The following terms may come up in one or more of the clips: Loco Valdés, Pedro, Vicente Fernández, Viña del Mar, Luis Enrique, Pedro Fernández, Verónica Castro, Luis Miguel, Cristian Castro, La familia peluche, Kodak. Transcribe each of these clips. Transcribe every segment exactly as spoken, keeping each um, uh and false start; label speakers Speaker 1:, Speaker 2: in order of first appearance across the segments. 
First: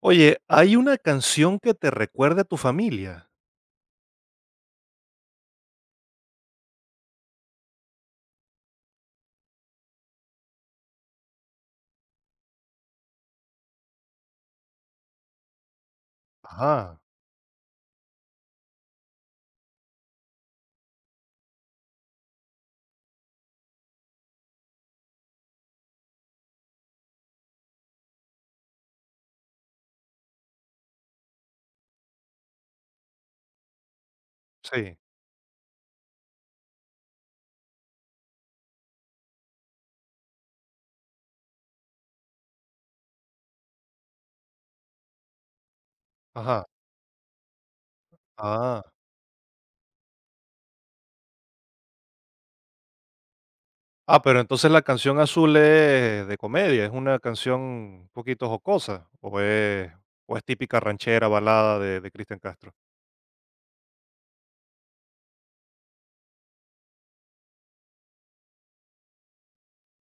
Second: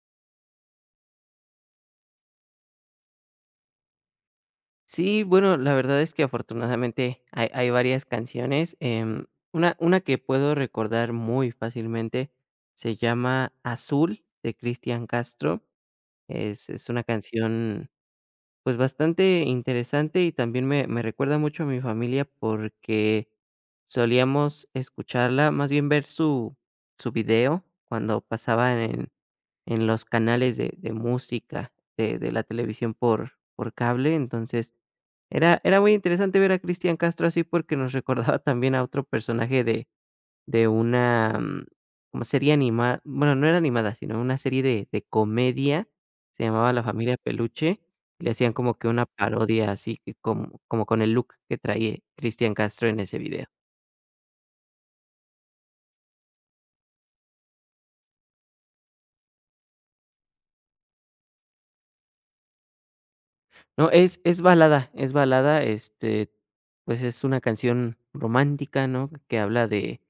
Speaker 1: Oye, ¿hay una canción que te recuerde a tu familia?
Speaker 2: Sí, bueno, la verdad es que afortunadamente hay, hay varias canciones. em, una, una que puedo recordar muy fácilmente se llama Azul de Cristian Castro. Es, es
Speaker 1: Ajá,
Speaker 2: una canción pues bastante interesante y también me, me recuerda mucho a mi familia porque solíamos escucharla, más bien ver su, su video cuando pasaban en, en los canales de, de música de, de la televisión por, por cable. Entonces
Speaker 1: sí,
Speaker 2: era, era muy interesante ver a Cristian Castro así porque nos recordaba también a otro personaje de una, mm, como serie animada, bueno, no era animada, sino una serie de de comedia, se
Speaker 1: ajá,
Speaker 2: llamaba La familia peluche, y le hacían como
Speaker 1: ah.
Speaker 2: que una parodia así que como como con el look que traía Cristian Castro en ese video.
Speaker 1: Ah, pero entonces la canción Azul es de comedia, es una canción un poquito jocosa, o es, o es típica ranchera, balada de, de Cristian Castro.
Speaker 2: No, es es balada, es balada, este, pues, es una canción romántica, ¿no? Que habla de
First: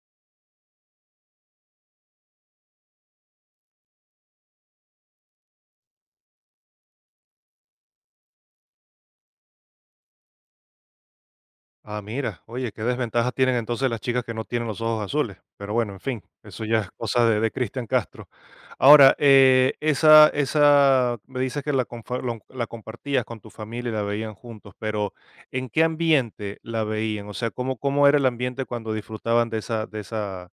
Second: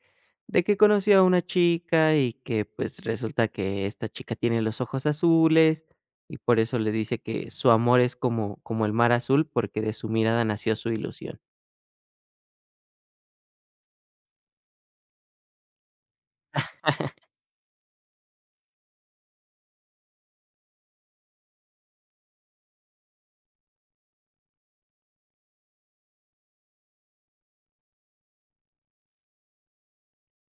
Speaker 2: de que conoció a una chica y que, pues, resulta que esta chica tiene los ojos azules, y por eso le dice que su amor es como como el mar azul, porque de su mirada nació su ilusión.
Speaker 1: Ah, mira, oye, qué desventajas tienen entonces las chicas que no tienen los ojos azules. Pero bueno, en fin, eso ya es cosa de, de Cristian Castro. Ahora, eh, esa, esa, me dices que la, confa- lo- la compartías con tu familia y la veían juntos, pero ¿en qué ambiente la veían? O sea, ¿cómo, cómo era el ambiente cuando disfrutaban de esa, de esa,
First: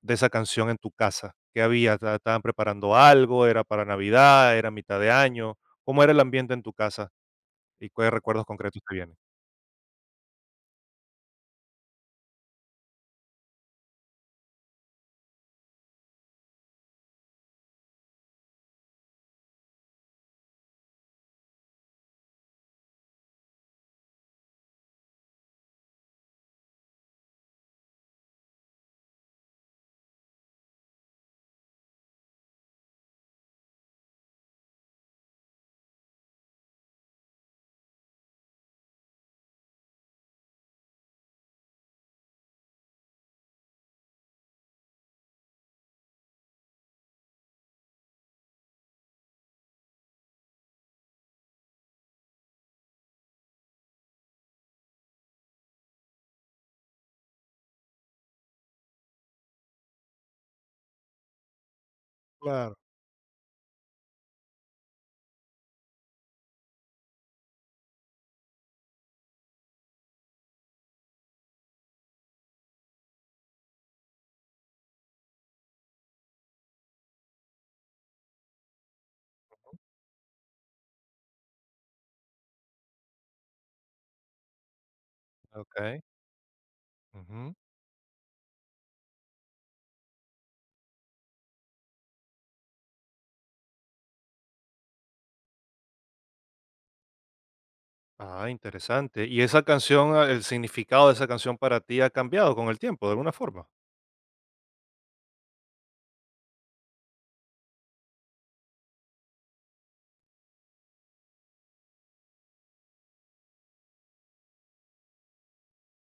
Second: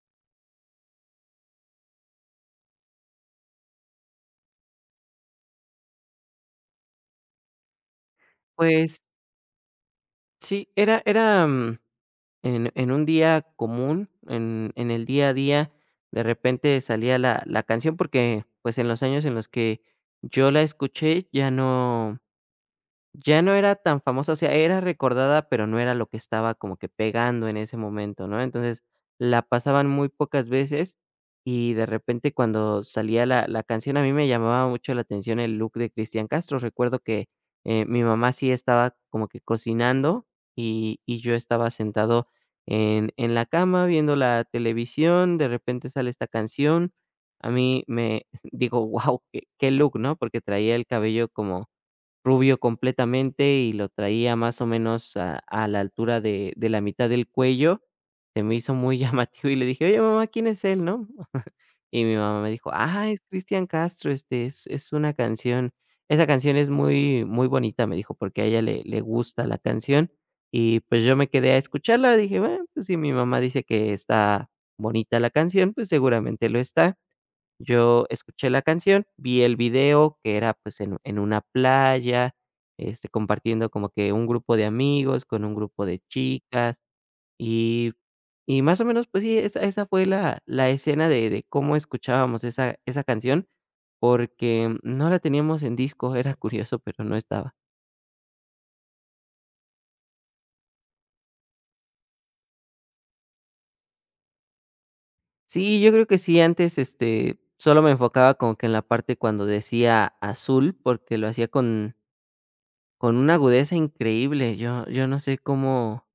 Speaker 1: de esa canción en tu casa? ¿Qué había? ¿Ta- ¿Estaban preparando algo? ¿Era para Navidad? ¿Era mitad de año? ¿Cómo era el ambiente en tu casa? ¿Y qué recuerdos concretos te
Speaker 2: Pues
Speaker 1: vienen?
Speaker 2: sí, era era, mm En en un día común, en en el día a día, de repente salía la la canción porque, pues, en los años en los que yo la escuché, ya no ya no era tan famosa, o sea, era recordada, pero no era lo que estaba como que pegando en ese momento, ¿no? Entonces, la pasaban muy pocas veces y de repente cuando salía la la canción, a mí me llamaba mucho la atención el look de Cristian Castro. Recuerdo que, eh, mi mamá sí estaba como que cocinando y y yo estaba sentado en en la cama viendo la televisión, de repente sale esta canción. A mí me digo: "Wow, qué qué look", ¿no? Porque traía el cabello como rubio completamente y lo traía más o menos a a la altura de de la mitad del cuello. Se me hizo muy llamativo y le dije: "Oye, mamá, ¿quién es él?", ¿no? Y mi mamá me dijo:
Speaker 1: Claro.
Speaker 2: "Ah, es Cristian Castro, este, es es una canción, esa canción es muy muy bonita", me dijo, porque a ella le le gusta la canción. Y, pues, yo me quedé a escucharla, dije: "Bueno, pues, si mi mamá dice que está bonita la canción, pues, seguramente lo está". Yo escuché la canción, vi el video que era, pues, en en una playa, este, compartiendo como que un grupo de amigos con un grupo de
Speaker 1: Ok.
Speaker 2: chicas,
Speaker 1: Ujú.
Speaker 2: y y más o menos, pues sí, esa esa fue la la escena de de cómo escuchábamos esa esa canción, porque no la teníamos en disco, era curioso, pero no estaba.
Speaker 1: Ah, interesante. ¿Y esa canción, ah, el significado de esa canción para ti ha cambiado con el tiempo, de alguna forma?
Speaker 2: Sí, yo creo que sí, antes, este, solo me enfocaba como que en la parte cuando decía azul, porque lo hacía con con una agudeza increíble. Yo yo no sé cómo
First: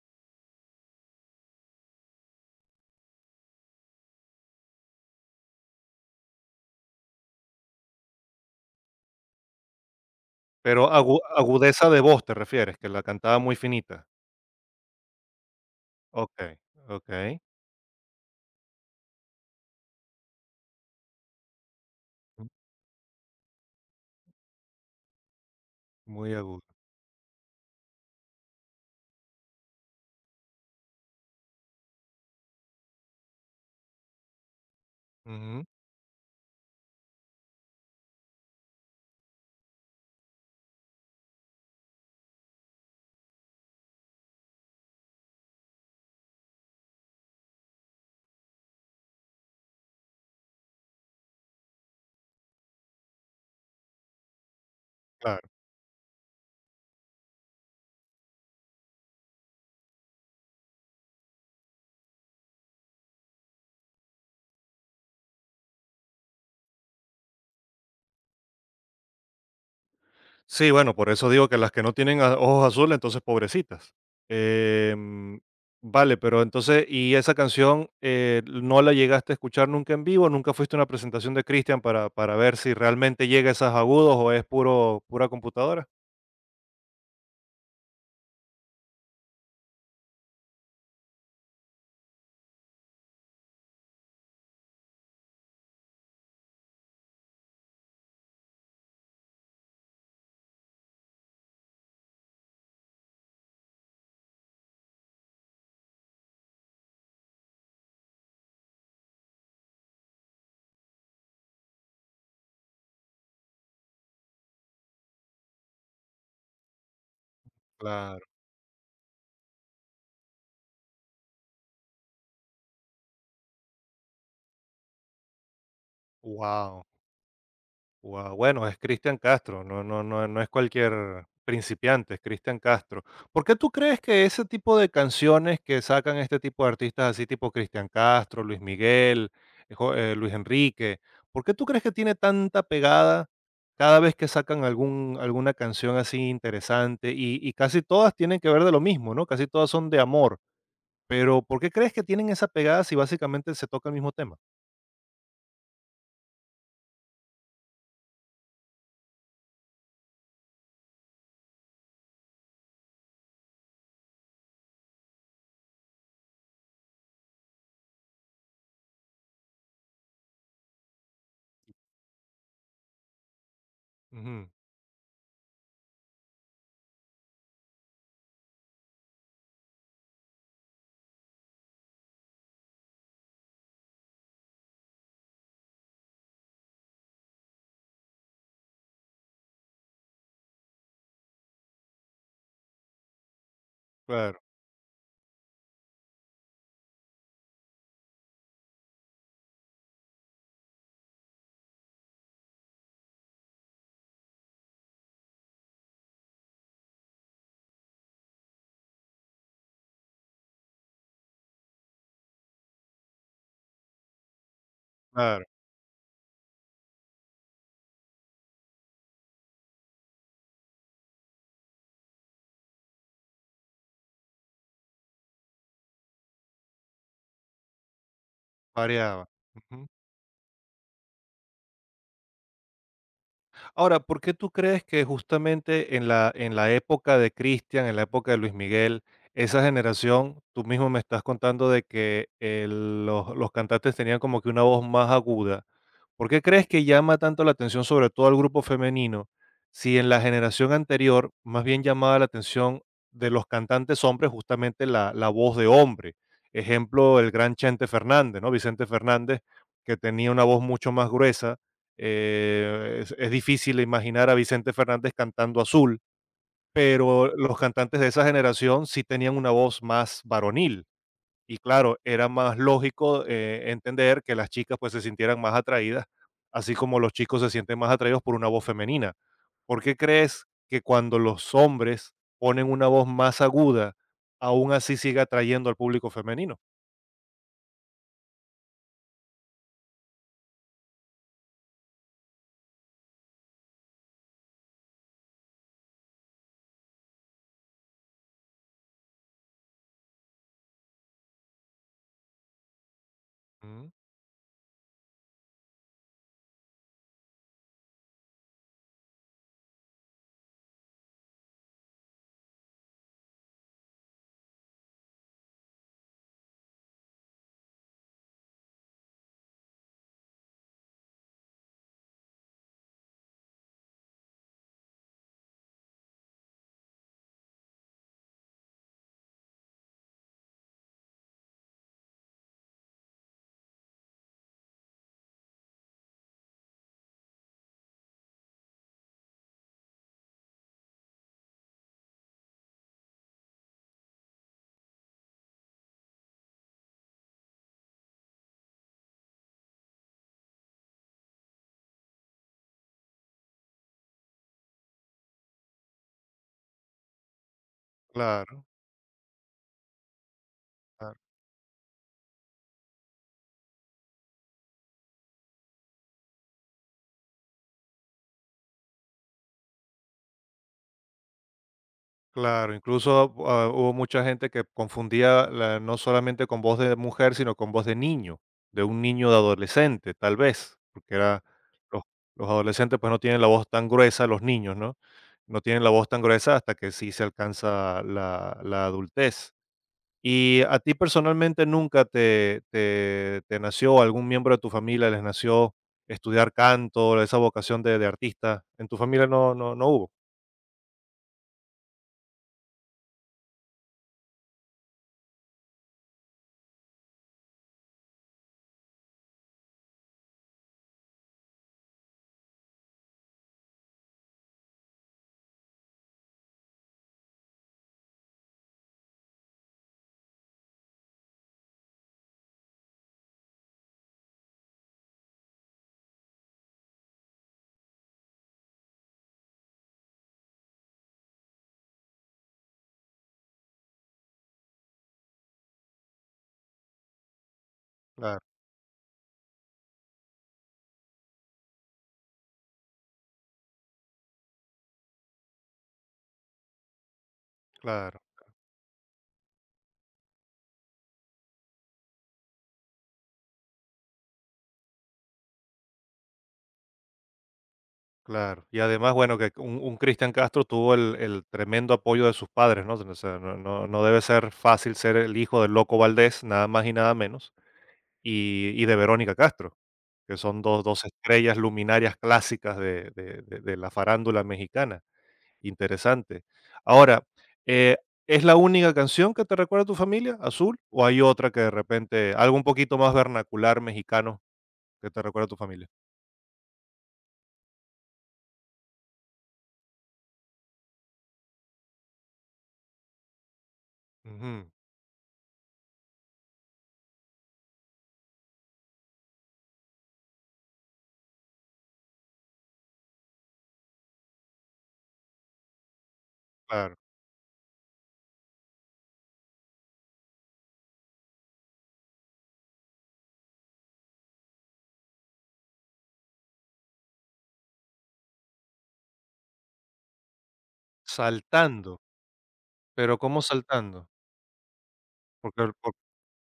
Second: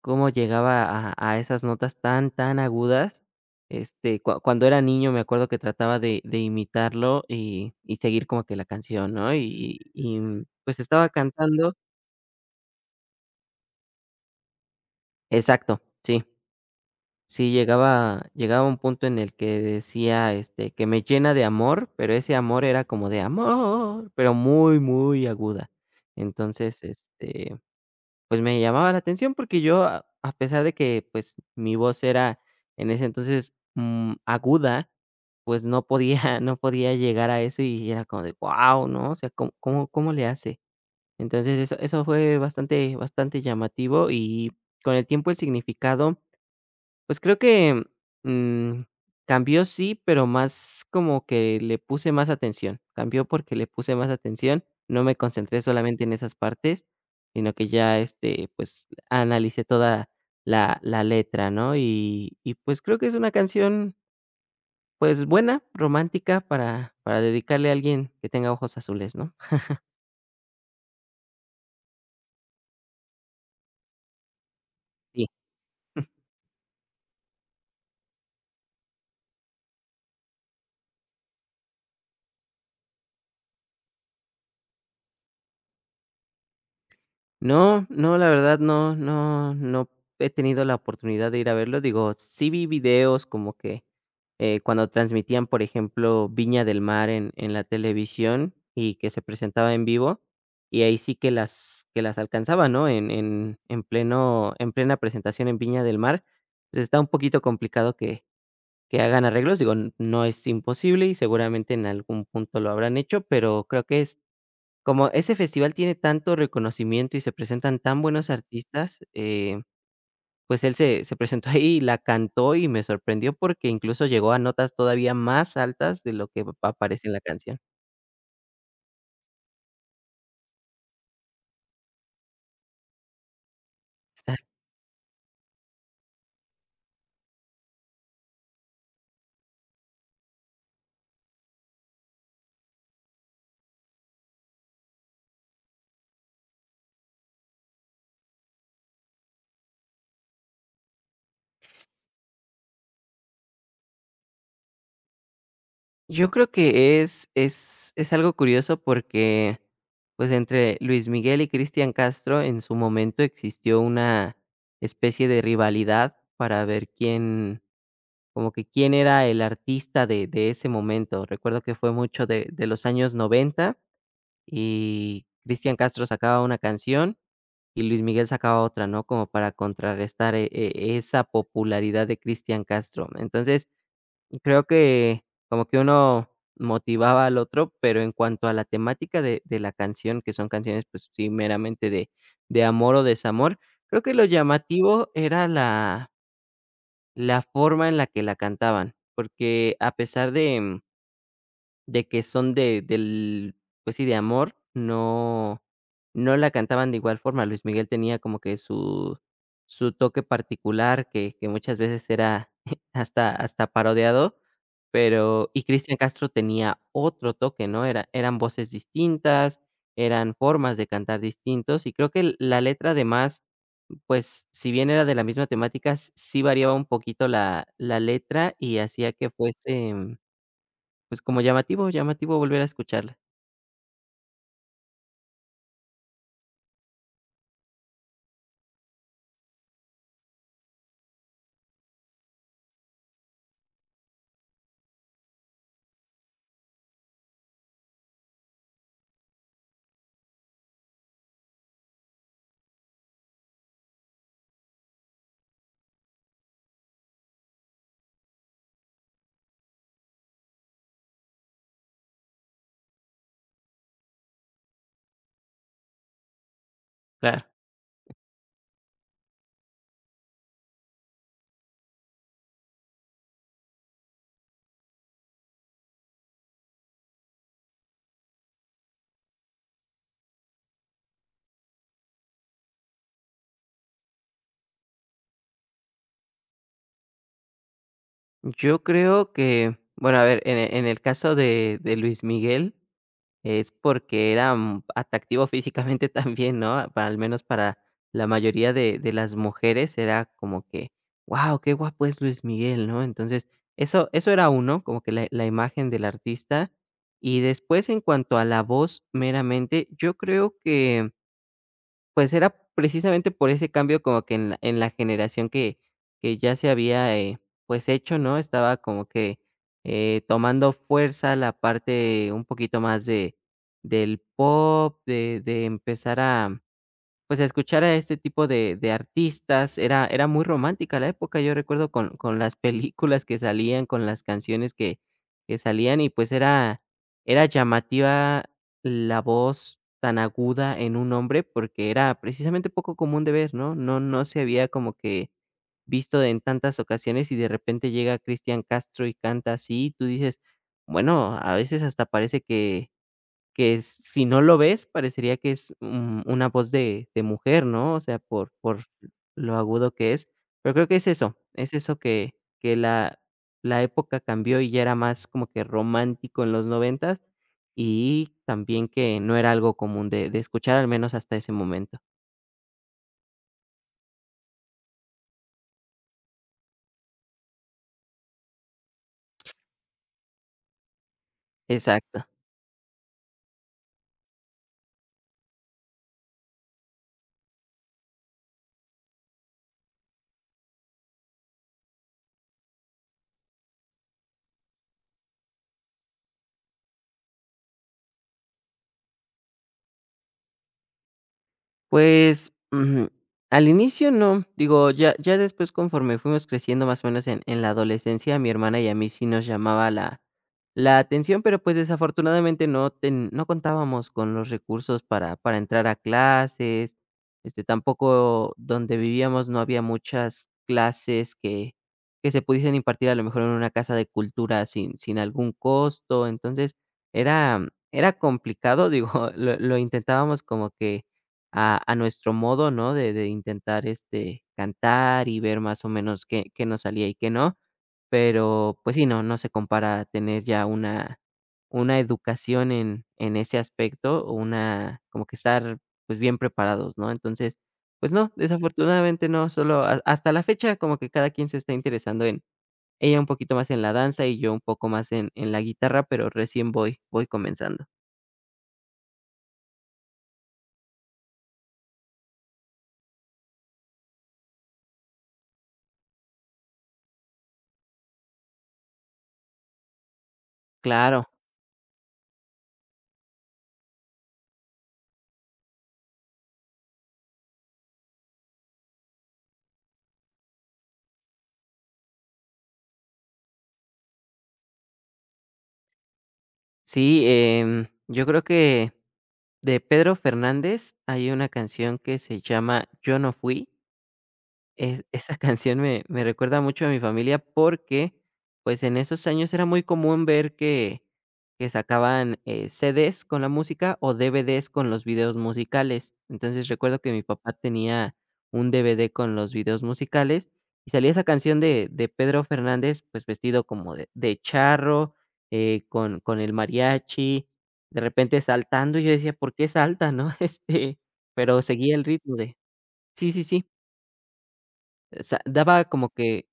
Speaker 2: cómo llegaba a a esas notas tan, tan agudas, este, cua cuando era niño me acuerdo que trataba de de imitarlo y y seguir como que la canción, ¿no? y y mm, pues,
Speaker 1: Pero
Speaker 2: estaba
Speaker 1: agu-
Speaker 2: cantando
Speaker 1: agudeza de voz, ¿te refieres? Que la cantaba muy finita.
Speaker 2: exacto, sí,
Speaker 1: Ok, ok.
Speaker 2: sí, llegaba llegaba a un punto en el que decía, este, que me llena de amor, pero ese
Speaker 1: Mm,
Speaker 2: amor era como de amor, pero muy, muy aguda.
Speaker 1: muy aguda.
Speaker 2: Entonces, este, pues, me llamaba la atención porque yo, a a pesar de que, pues, mi voz era en ese entonces, mm, aguda, pues,
Speaker 1: Ujú,
Speaker 2: no podía no podía llegar a eso y era como de: "Guau", ¿no? O sea, ¿cómo cómo cómo le hace? Entonces, eso eso fue bastante bastante llamativo y con el tiempo el significado pues creo que, mm, cambió sí, pero más como que le puse más atención. Cambió porque le puse más atención, no me
Speaker 1: claro.
Speaker 2: concentré solamente en esas partes, sino que ya, este, pues, analicé toda la la letra, ¿no? Y y pues creo que es una canción, pues, buena, romántica para para dedicarle a alguien que tenga ojos azules, ¿no?
Speaker 1: Sí, bueno, por eso digo que las que no tienen a- ojos azules, entonces pobrecitas. Em, vale, pero entonces, ¿y esa canción eh, no la llegaste a escuchar nunca en vivo? ¿Nunca fuiste a una presentación de Christian para, para ver si realmente llega a esos agudos o es puro, pura computadora?
Speaker 2: No, no, la verdad no, no, no he tenido la oportunidad de ir a verlo. Digo, sí vi videos como que eh, cuando transmitían, por ejemplo, Viña del Mar en, en la televisión y que se presentaba en vivo, y ahí sí que las, que las alcanzaba, ¿no? En, en, en pleno, en plena presentación en Viña del Mar. Pues está un poquito complicado que, que hagan arreglos. Digo, n- no es imposible y seguramente en algún punto lo habrán hecho, pero creo que es como ese festival tiene tanto reconocimiento y se presentan tan
Speaker 1: Claro.
Speaker 2: buenos artistas, eh, pues él se se presentó ahí y la cantó y me sorprendió porque incluso llegó a notas todavía más altas de lo que ap-
Speaker 1: Wow,
Speaker 2: aparece en la canción.
Speaker 1: wow. Bueno, es Cristian Castro, no, no, no, no es cualquier principiante, es Cristian Castro. ¿Por qué tú crees que
Speaker 2: Está
Speaker 1: ese tipo de canciones que sacan este tipo de artistas así tipo Cristian Castro, Luis Miguel, eh, jo eh, Luis Enrique, por qué tú crees que tiene tanta pegada cada vez que sacan algún alguna canción así interesante? Y y casi todas tienen que ver de lo mismo, ¿no? Casi todas son de amor, pero ¿por qué crees que tienen esa pegada si básicamente se toca el mismo tema?
Speaker 2: yo creo que es es es algo curioso porque, pues, entre Luis Miguel y Cristian Castro en su momento existió una especie de rivalidad para ver quién, como que quién era el artista de de ese momento. Recuerdo que fue mucho de de los años noventa
Speaker 1: Ujú,
Speaker 2: y Cristian Castro sacaba una canción y Luis Miguel sacaba otra, ¿no? Como para contrarrestar e e esa popularidad de Cristian Castro. Entonces, creo que como que uno motivaba al otro, pero en cuanto a la temática de de la canción, que son canciones, pues sí, meramente de de amor o desamor, creo que lo
Speaker 1: claro,
Speaker 2: llamativo era la la forma en la que la cantaban, porque a pesar de, mm, de que son de del, pues sí, de amor, no no la cantaban de igual forma. Luis Miguel tenía como que su su toque particular que que muchas veces era hasta hasta parodiado,
Speaker 1: claro,
Speaker 2: pero y Cristian Castro tenía otro toque, ¿no? Era eran voces distintas, eran formas de cantar distintos, y creo que l- la letra además, pues, si bien era de la misma temática, s- sí variaba un poquito la la letra y hacía
Speaker 1: variaba.
Speaker 2: que
Speaker 1: Ujú.
Speaker 2: fuese pues, como llamativo llamativo volver a escucharla,
Speaker 1: Ahora, ¿por qué tú crees que justamente en la, en la época de Cristian, en la época de Luis Miguel, esa generación, tú mismo me estás contando de que eh, los, los cantantes tenían como que una voz más aguda? ¿Por qué crees que llama tanto la atención sobre todo al grupo femenino si en la generación anterior más bien llamaba la atención de los cantantes hombres justamente la, la voz de hombre? Ejemplo, el gran Chente Fernández, ¿no? Vicente Fernández, que tenía una voz mucho más gruesa, eh, es, es difícil imaginar a Vicente Fernández cantando Azul, pero
Speaker 2: claro.
Speaker 1: los cantantes de esa generación sí tenían una voz más varonil. Y claro, era más lógico eh, entender que las chicas pues se sintieran más atraídas, así como los chicos se sienten más atraídos por una voz femenina. ¿Por qué crees que cuando los hombres ponen una voz más aguda, aún así sigue atrayendo al público femenino?
Speaker 2: Yo creo que, bueno, a ver, en e en el caso de de Luis Miguel, es porque era, mm, atractivo físicamente también, ¿no? Para al menos para la mayoría de de las mujeres era como que: "¡Wow! Qué guapo es Luis Miguel", ¿no? Entonces,
Speaker 1: Ujú.
Speaker 2: eso eso era uno, como que la la imagen del artista. Y después, en cuanto a la voz meramente, yo creo que pues era precisamente por ese cambio como que en la en la generación que que ya se había, eh, pues, hecho, ¿no? Estaba como que, eh, tomando fuerza la parte un poquito más de del pop, de de empezar a pues, a escuchar a este tipo de de artistas. Era era muy romántica la época, yo recuerdo con con las películas que salían, con las canciones que que salían y, pues, era era llamativa la voz tan aguda en un hombre, porque era precisamente poco común de ver, ¿no? No no se había como que visto en tantas ocasiones, y de repente llega Cristian Castro y canta así, y tú dices: "Bueno, a veces hasta parece que que si no lo ves, parecería que es, mm, una voz de de mujer, ¿no? O sea, por
Speaker 1: Claro,
Speaker 2: por lo agudo que es, pero creo que es
Speaker 1: claro.
Speaker 2: eso, es eso que que la la época cambió y ya era más como que romántico en los noventas, y también que no era algo común de de escuchar, al menos hasta ese momento.
Speaker 1: Claro, incluso, ah, hubo mucha gente que confundía la no solamente con voz de mujer, sino con voz de niño, de un niño de adolescente, tal vez, porque era los
Speaker 2: Exacto.
Speaker 1: los adolescentes, pues, no tienen la voz tan gruesa, los niños, ¿no? No tienen la voz tan gruesa hasta que sí se alcanza la la adultez. Y a ti personalmente, ¿nunca te te te nació, o algún miembro de tu familia les nació estudiar canto, esa vocación de de artista? ¿En tu familia no no no hubo?
Speaker 2: Pues, ujú, al inicio no, digo, ya ya después conforme fuimos creciendo más o menos en en la adolescencia, a mi hermana y a mí sí nos llamaba la la atención, pero, pues, desafortunadamente no ten no contábamos con los recursos para para entrar a clases, este, tampoco donde vivíamos no había muchas clases que que se pudiesen impartir a lo mejor en una casa de cultura sin sin algún costo, entonces, era era complicado, digo, lo lo intentábamos como que a a nuestro modo, ¿no? De de intentar, este, cantar y ver más o menos qué qué nos salía y qué no.
Speaker 1: Claro,
Speaker 2: Pero, pues sí, no, no se compara tener ya una una educación en en ese aspecto, o una como que estar, pues, bien preparados, ¿no? Entonces, pues
Speaker 1: claro.
Speaker 2: no, desafortunadamente no, solo ha hasta la fecha como que cada quien se está interesando en ella un poquito más en la danza y yo un poco más en en la guitarra, pero recién voy voy comenzando.
Speaker 1: Claro. Y además, bueno, que un, un Cristian Castro tuvo el, el tremendo apoyo de sus padres, ¿no? O sea, no, no- no debe ser fácil ser el hijo del Loco Valdés, nada más y nada menos, y, y de Verónica Castro, que son dos, dos
Speaker 2: Claro.
Speaker 1: estrellas luminarias clásicas de, de- de- de la farándula mexicana. Interesante. Ahora, eh, ¿es la única canción que te recuerda a tu familia, Azul? ¿O hay otra que de repente, algo un poquito más vernacular mexicano que te recuerda a tu familia?
Speaker 2: Sí, em, yo creo que de Pedro Fernández hay una canción que se llama Yo no fui,
Speaker 1: Ujú,
Speaker 2: es esa canción me me recuerda mucho a mi familia porque, pues, en esos años era muy común ver que que sacaban, eh, C Ds con la música o D V Ds con los videos musicales. Entonces,
Speaker 1: claro.
Speaker 2: recuerdo que mi papá tenía un D V D con los videos musicales y salía esa canción de de Pedro Fernández, pues, vestido como de de charro, eh, con con el mariachi, de repente saltando, y yo decía: "¿Por qué salta?", ¿no? Este, pero seguía
Speaker 1: Saltando.
Speaker 2: el ritmo de
Speaker 1: Pero
Speaker 2: sí,
Speaker 1: ¿cómo
Speaker 2: sí, sí.
Speaker 1: saltando?
Speaker 2: O sea,
Speaker 1: Porque el
Speaker 2: daba
Speaker 1: por
Speaker 2: como que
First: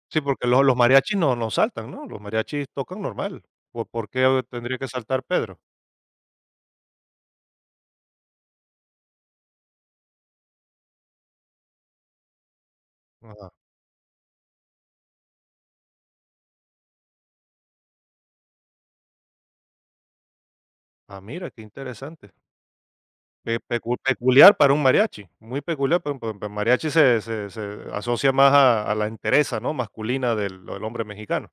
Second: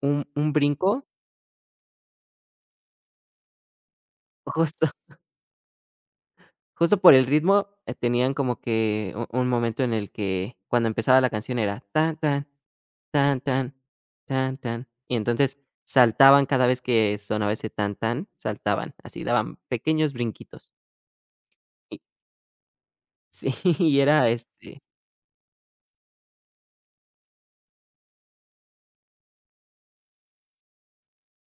Speaker 2: un
Speaker 1: sí, porque
Speaker 2: un
Speaker 1: lo los
Speaker 2: brinco,
Speaker 1: mariachis no no saltan, ¿no? Los mariachis tocan normal. ¿Por por qué tendría
Speaker 2: justo
Speaker 1: que saltar Pedro?
Speaker 2: justo por el ritmo, eh, tenían como que u un momento en el que cuando empezaba la canción era tan, tan, tan,
Speaker 1: Ajá.
Speaker 2: tan, tan, tan, y entonces saltaban cada vez que sonaba ese tan, tan, saltaban, así daban pequeños brinquitos.
Speaker 1: Ah, mira, qué
Speaker 2: Y
Speaker 1: interesante.
Speaker 2: sí,
Speaker 1: Pe pecu
Speaker 2: y era,
Speaker 1: peculiar para
Speaker 2: este,
Speaker 1: un mariachi, muy peculiar, pero pero el mariachi se se se asocia más a a la entereza, ¿no?, masculina del del hombre mexicano.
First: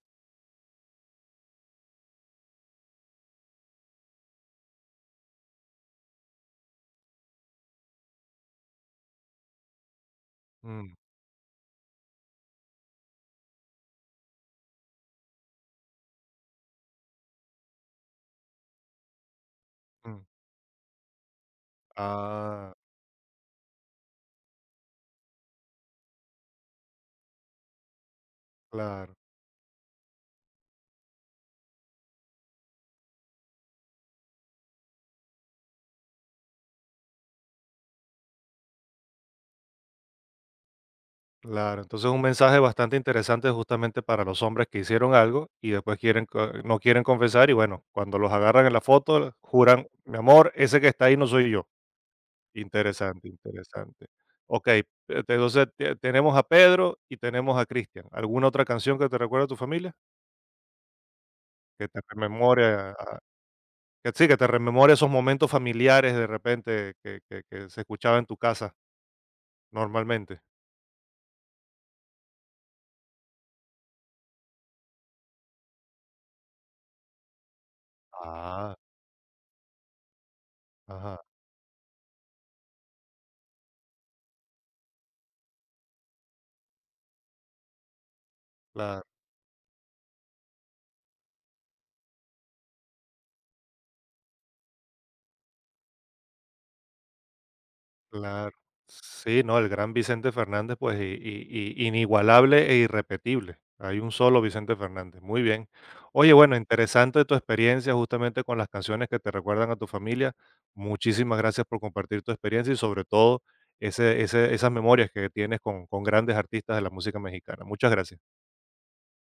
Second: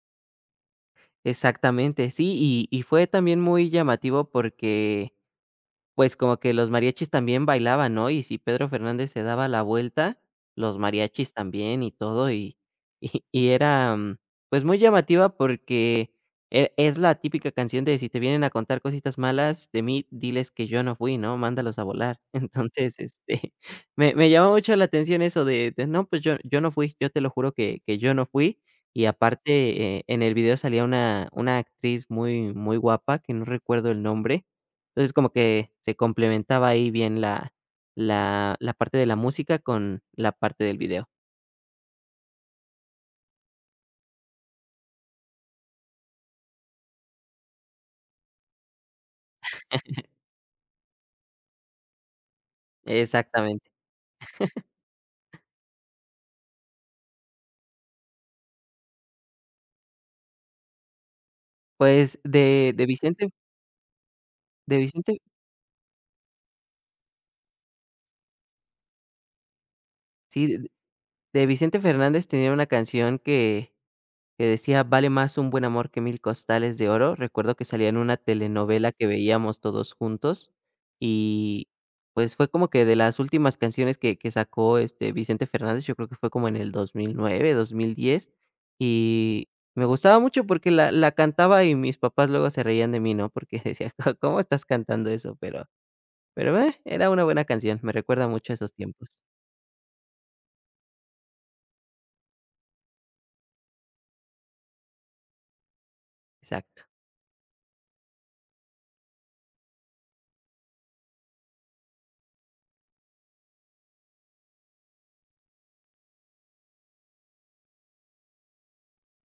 Speaker 2: exactamente, sí, y y fue también muy llamativo porque pues, como que los mariachis también bailaban, ¿no? Y si Pedro Fernández se daba la vuelta, los
Speaker 1: Mm,
Speaker 2: mariachis también y todo, y y y era, mm, pues, muy llamativa porque e es la típica canción de si te vienen a contar cositas malas de mí,
Speaker 1: mm.
Speaker 2: diles que yo no fui, ¿no? Mándalos a volar.
Speaker 1: Ah,
Speaker 2: Entonces, este, me me llamó mucho la atención eso de de: "No, pues yo yo no fui, yo te lo juro que que yo no fui". Y
Speaker 1: claro.
Speaker 2: aparte, eh, en el video salía una una actriz muy muy guapa, que no recuerdo el nombre, entonces, como que se complementaba ahí bien la la la parte de la música con la parte del video.
Speaker 1: Claro, entonces un mensaje bastante interesante justamente para los hombres que hicieron algo y después quieren, co- no quieren confesar y bueno, cuando los agarran en la foto, juran, mi amor, ese que está ahí no soy yo. Interesante,
Speaker 2: Exactamente.
Speaker 1: interesante. Ok, eh, te- entonces te- tenemos a Pedro y tenemos a Cristian. ¿Alguna otra canción que te recuerde a tu familia? Que te
Speaker 2: Pues,
Speaker 1: rememore,
Speaker 2: de de
Speaker 1: a- a-
Speaker 2: Vicente
Speaker 1: que, sí, que te
Speaker 2: de
Speaker 1: rememore esos
Speaker 2: Vicente
Speaker 1: momentos familiares de repente que, que que se escuchaba en tu casa normalmente.
Speaker 2: sí, de de Vicente Fernández tenía una canción que que decía: "Vale más un buen amor que mil costales de oro". Recuerdo que salía en una
Speaker 1: Ah,
Speaker 2: telenovela que veíamos todos juntos,
Speaker 1: ajá,
Speaker 2: y, pues, fue como que de las últimas canciones que que sacó, este, Vicente Fernández, yo creo que fue como en el dos mil nueve, dos mil diez,
Speaker 1: claro.
Speaker 2: y me gustaba mucho porque la la cantaba y mis papás luego se reían de mí, ¿no? Porque decía: "Co, ¿cómo estás cantando eso?". Pero pero, eh, era una buena canción, me recuerda
Speaker 1: Claro.
Speaker 2: mucho a esos tiempos.
Speaker 1: Sí, no, el gran Vicente Fernández, pues, y, y, i inigualable e irrepetible. Hay un solo Vicente Fernández. Muy bien. Oye, bueno,
Speaker 2: Exacto.
Speaker 1: interesante tu experiencia justamente con las canciones que te recuerdan a tu familia. Muchísimas gracias por compartir tu experiencia y sobre todo ese ese esas memorias que tienes con con grandes artistas de la música mexicana. Muchas gracias.